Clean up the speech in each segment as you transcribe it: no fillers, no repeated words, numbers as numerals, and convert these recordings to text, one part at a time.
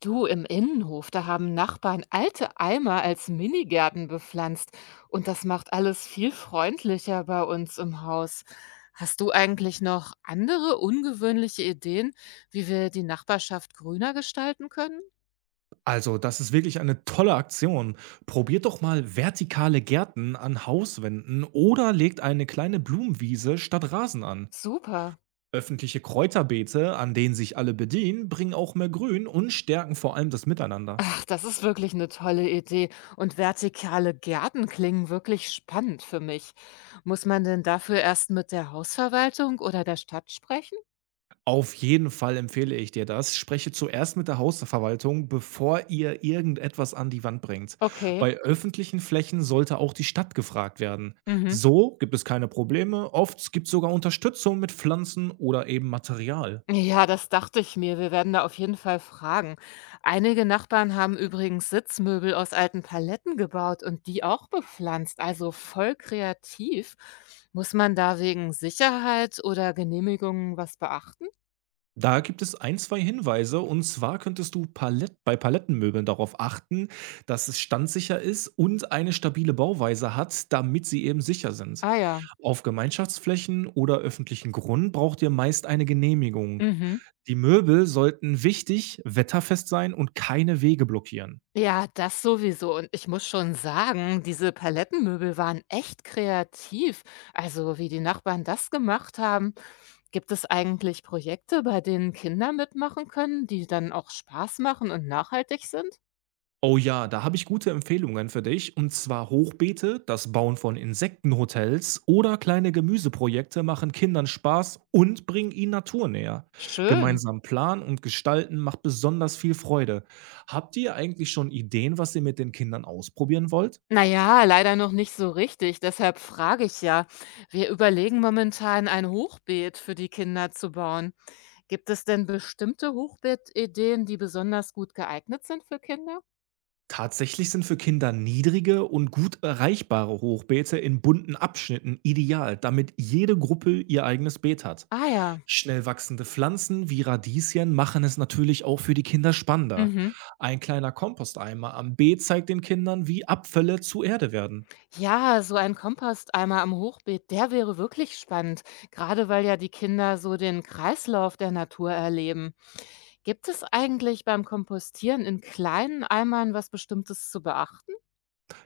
Du, im Innenhof, da haben Nachbarn alte Eimer als Minigärten bepflanzt und das macht alles viel freundlicher bei uns im Haus. Hast du eigentlich noch andere ungewöhnliche Ideen, wie wir die Nachbarschaft grüner gestalten können? Also, das ist wirklich eine tolle Aktion. Probiert doch mal vertikale Gärten an Hauswänden oder legt eine kleine Blumenwiese statt Rasen an. Super. Öffentliche Kräuterbeete, an denen sich alle bedienen, bringen auch mehr Grün und stärken vor allem das Miteinander. Ach, das ist wirklich eine tolle Idee und vertikale Gärten klingen wirklich spannend für mich. Muss man denn dafür erst mit der Hausverwaltung oder der Stadt sprechen? Auf jeden Fall empfehle ich dir das. Spreche zuerst mit der Hausverwaltung, bevor ihr irgendetwas an die Wand bringt. Okay. Bei öffentlichen Flächen sollte auch die Stadt gefragt werden. Mhm. So gibt es keine Probleme. Oft gibt es sogar Unterstützung mit Pflanzen oder eben Material. Ja, das dachte ich mir. Wir werden da auf jeden Fall fragen. Einige Nachbarn haben übrigens Sitzmöbel aus alten Paletten gebaut und die auch bepflanzt, also voll kreativ. Muss man da wegen Sicherheit oder Genehmigungen was beachten? Da gibt es ein, 2 Hinweise und zwar könntest du Palett bei Palettenmöbeln darauf achten, dass es standsicher ist und eine stabile Bauweise hat, damit sie eben sicher sind. Ah ja. Auf Gemeinschaftsflächen oder öffentlichen Grund braucht ihr meist eine Genehmigung. Mhm. Die Möbel sollten wichtig, wetterfest sein und keine Wege blockieren. Ja, das sowieso. Und ich muss schon sagen, diese Palettenmöbel waren echt kreativ. Also, wie die Nachbarn das gemacht haben. Gibt es eigentlich Projekte, bei denen Kinder mitmachen können, die dann auch Spaß machen und nachhaltig sind? Oh ja, da habe ich gute Empfehlungen für dich, und zwar Hochbeete, das Bauen von Insektenhotels oder kleine Gemüseprojekte machen Kindern Spaß und bringen ihnen Natur näher. Schön. Gemeinsam planen und gestalten macht besonders viel Freude. Habt ihr eigentlich schon Ideen, was ihr mit den Kindern ausprobieren wollt? Naja, leider noch nicht so richtig. Deshalb frage ich ja. Wir überlegen momentan ein Hochbeet für die Kinder zu bauen. Gibt es denn bestimmte Hochbeetideen, die besonders gut geeignet sind für Kinder? Tatsächlich sind für Kinder niedrige und gut erreichbare Hochbeete in bunten Abschnitten ideal, damit jede Gruppe ihr eigenes Beet hat. Ah ja. Schnell wachsende Pflanzen wie Radieschen machen es natürlich auch für die Kinder spannender. Mhm. Ein kleiner Komposteimer am Beet zeigt den Kindern, wie Abfälle zu Erde werden. Ja, so ein Komposteimer am Hochbeet, der wäre wirklich spannend, gerade weil ja die Kinder so den Kreislauf der Natur erleben. Gibt es eigentlich beim Kompostieren in kleinen Eimern was Bestimmtes zu beachten?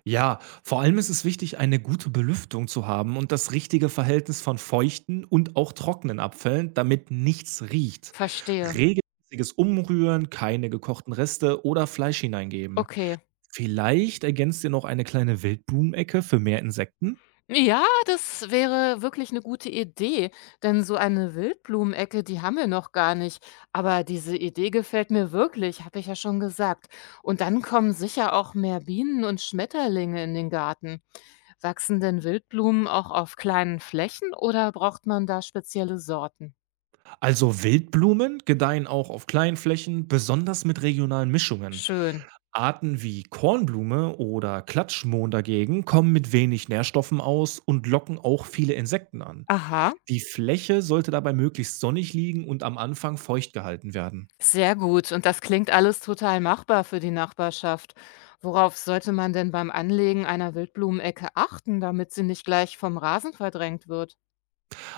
Ja, vor allem ist es wichtig, eine gute Belüftung zu haben und das richtige Verhältnis von feuchten und auch trockenen Abfällen, damit nichts riecht. Verstehe. Regelmäßiges Umrühren, keine gekochten Reste oder Fleisch hineingeben. Okay. Vielleicht ergänzt ihr noch eine kleine Wildblumenecke für mehr Insekten? Ja, das wäre wirklich eine gute Idee, denn so eine Wildblumenecke, die haben wir noch gar nicht. Aber diese Idee gefällt mir wirklich, habe ich ja schon gesagt. Und dann kommen sicher auch mehr Bienen und Schmetterlinge in den Garten. Wachsen denn Wildblumen auch auf kleinen Flächen oder braucht man da spezielle Sorten? Also Wildblumen gedeihen auch auf kleinen Flächen, besonders mit regionalen Mischungen. Schön. Arten wie Kornblume oder Klatschmohn dagegen kommen mit wenig Nährstoffen aus und locken auch viele Insekten an. Aha. Die Fläche sollte dabei möglichst sonnig liegen und am Anfang feucht gehalten werden. Sehr gut und das klingt alles total machbar für die Nachbarschaft. Worauf sollte man denn beim Anlegen einer Wildblumenecke achten, damit sie nicht gleich vom Rasen verdrängt wird?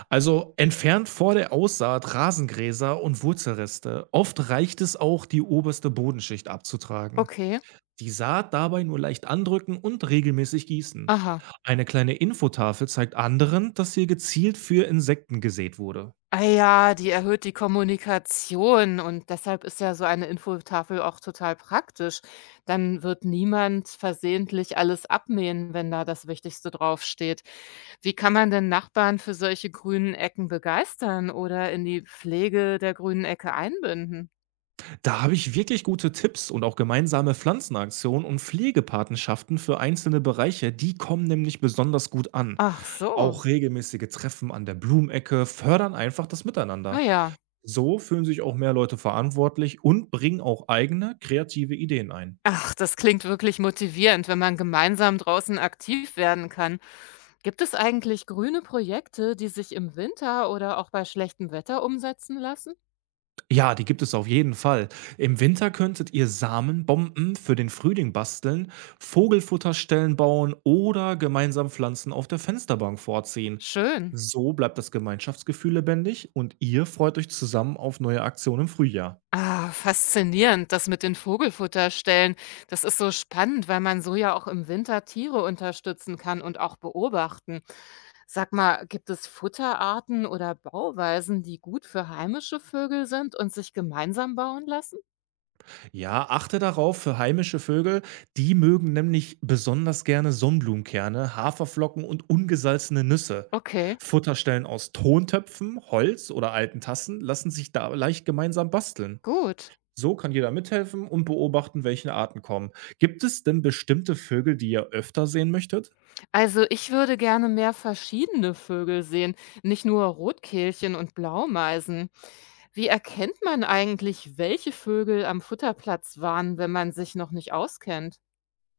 Also entfernt vor der Aussaat Rasengräser und Wurzelreste. Oft reicht es auch, die oberste Bodenschicht abzutragen. Okay, Die Saat dabei nur leicht andrücken und regelmäßig gießen. aha. Eine kleine Infotafel zeigt anderen, dass hier gezielt für Insekten gesät wurde. Ah ja, die erhöht die Kommunikation und deshalb ist ja so eine Infotafel auch total praktisch. Dann wird niemand versehentlich alles abmähen, wenn da das Wichtigste draufsteht. Wie kann man denn Nachbarn für solche grünen Ecken begeistern oder in die Pflege der grünen Ecke einbinden? Da habe ich wirklich gute Tipps und auch gemeinsame Pflanzenaktionen und Pflegepatenschaften für einzelne Bereiche, die kommen nämlich besonders gut an. Ach so, Auch regelmäßige Treffen an der Blumecke fördern einfach das ah Miteinander. ja. So fühlen sich auch mehr Leute verantwortlich und bringen auch eigene kreative Ideen ein. Ach, das klingt wirklich motivierend, wenn man gemeinsam draußen aktiv werden kann. Gibt es eigentlich grüne Projekte, die sich im Winter oder auch bei schlechtem Wetter umsetzen lassen? Ja, die gibt es auf jeden Fall. Im Winter könntet ihr Samenbomben für den Frühling basteln, Vogelfutterstellen bauen oder gemeinsam Pflanzen auf der Fensterbank vorziehen. Schön. So bleibt das Gemeinschaftsgefühl lebendig und ihr freut euch zusammen auf neue Aktionen im Frühjahr. Ah, faszinierend, das mit den Vogelfutterstellen. Das ist so spannend, weil man so ja auch im Winter Tiere unterstützen kann und auch beobachten. Sag mal, gibt es Futterarten oder Bauweisen, die gut für heimische Vögel sind und sich gemeinsam bauen lassen? Ja, achte darauf für heimische Vögel, die mögen nämlich besonders gerne Sonnenblumenkerne, Haferflocken und ungesalzene Nüsse. Okay, Futterstellen aus Tontöpfen, Holz oder alten Tassen lassen sich da leicht gemeinsam basteln. gut. So kann jeder mithelfen und beobachten, welche Arten kommen. Gibt es denn bestimmte Vögel, die ihr öfter sehen möchtet? Also, ich würde gerne mehr verschiedene Vögel sehen, nicht nur Rotkehlchen und Blaumeisen. Wie erkennt man eigentlich, welche Vögel am Futterplatz waren, wenn man sich noch nicht auskennt?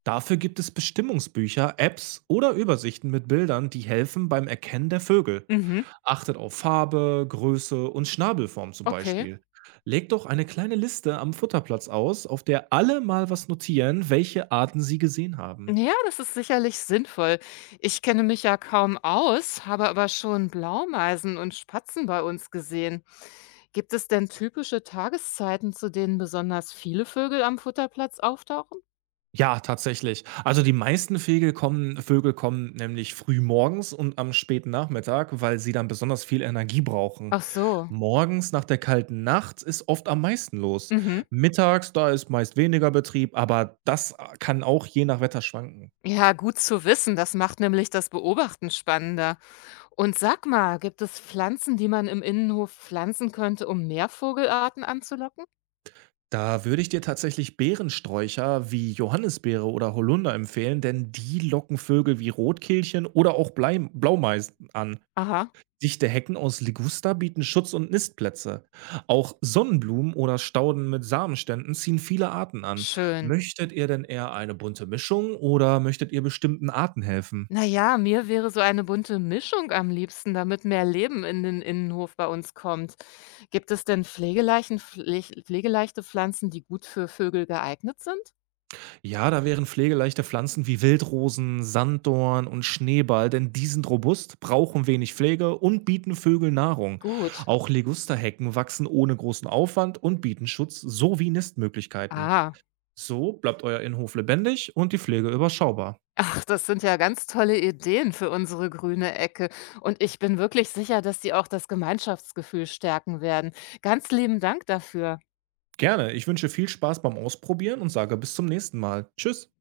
Dafür gibt es Bestimmungsbücher, Apps oder Übersichten mit Bildern, die helfen beim Erkennen der Vögel. Mhm. Achtet auf Farbe, Größe und Schnabelform zum Okay. Beispiel. Legt doch eine kleine Liste am Futterplatz aus, auf der alle mal was notieren, welche Arten sie gesehen haben. Ja, das ist sicherlich sinnvoll. Ich kenne mich ja kaum aus, habe aber schon Blaumeisen und Spatzen bei uns gesehen. Gibt es denn typische Tageszeiten, zu denen besonders viele Vögel am Futterplatz auftauchen? Ja, tatsächlich. Also die meisten Vögel kommen nämlich früh morgens und am späten Nachmittag, weil sie dann besonders viel Energie brauchen. Ach so. Morgens nach der kalten Nacht ist oft am meisten los. Mhm. Mittags, da ist meist weniger Betrieb, aber das kann auch je nach Wetter schwanken. Ja, gut zu wissen. Das macht nämlich das Beobachten spannender. Und sag mal, gibt es Pflanzen, die man im Innenhof pflanzen könnte, um mehr Vogelarten anzulocken? Da würde ich dir tatsächlich Beerensträucher wie Johannisbeere oder Holunder empfehlen, denn die locken Vögel wie Rotkehlchen oder auch Blei Blaumeisen an. Aha, Dichte Hecken aus Liguster bieten Schutz und Nistplätze. Auch Sonnenblumen oder Stauden mit Samenständen ziehen viele Arten an. schön. Möchtet ihr denn eher eine bunte Mischung oder möchtet ihr bestimmten Arten helfen? Naja, mir wäre so eine bunte Mischung am liebsten, damit mehr Leben in den Innenhof bei uns kommt. Gibt es denn pflegeleichte Pflanzen, die gut für Vögel geeignet sind? Ja, da wären pflegeleichte Pflanzen wie Wildrosen, Sanddorn und Schneeball, denn die sind robust, brauchen wenig Pflege und bieten Vögeln Nahrung. Gut. Auch Ligusterhecken wachsen ohne großen Aufwand und bieten Schutz sowie Nistmöglichkeiten. Ah, So bleibt euer Innenhof lebendig und die Pflege überschaubar. ach, das sind ja ganz tolle Ideen für unsere grüne Ecke. Und ich bin wirklich sicher, dass die auch das Gemeinschaftsgefühl stärken werden. Ganz lieben Dank dafür. Gerne. Ich wünsche viel Spaß beim Ausprobieren und sage bis zum nächsten Mal. Tschüss.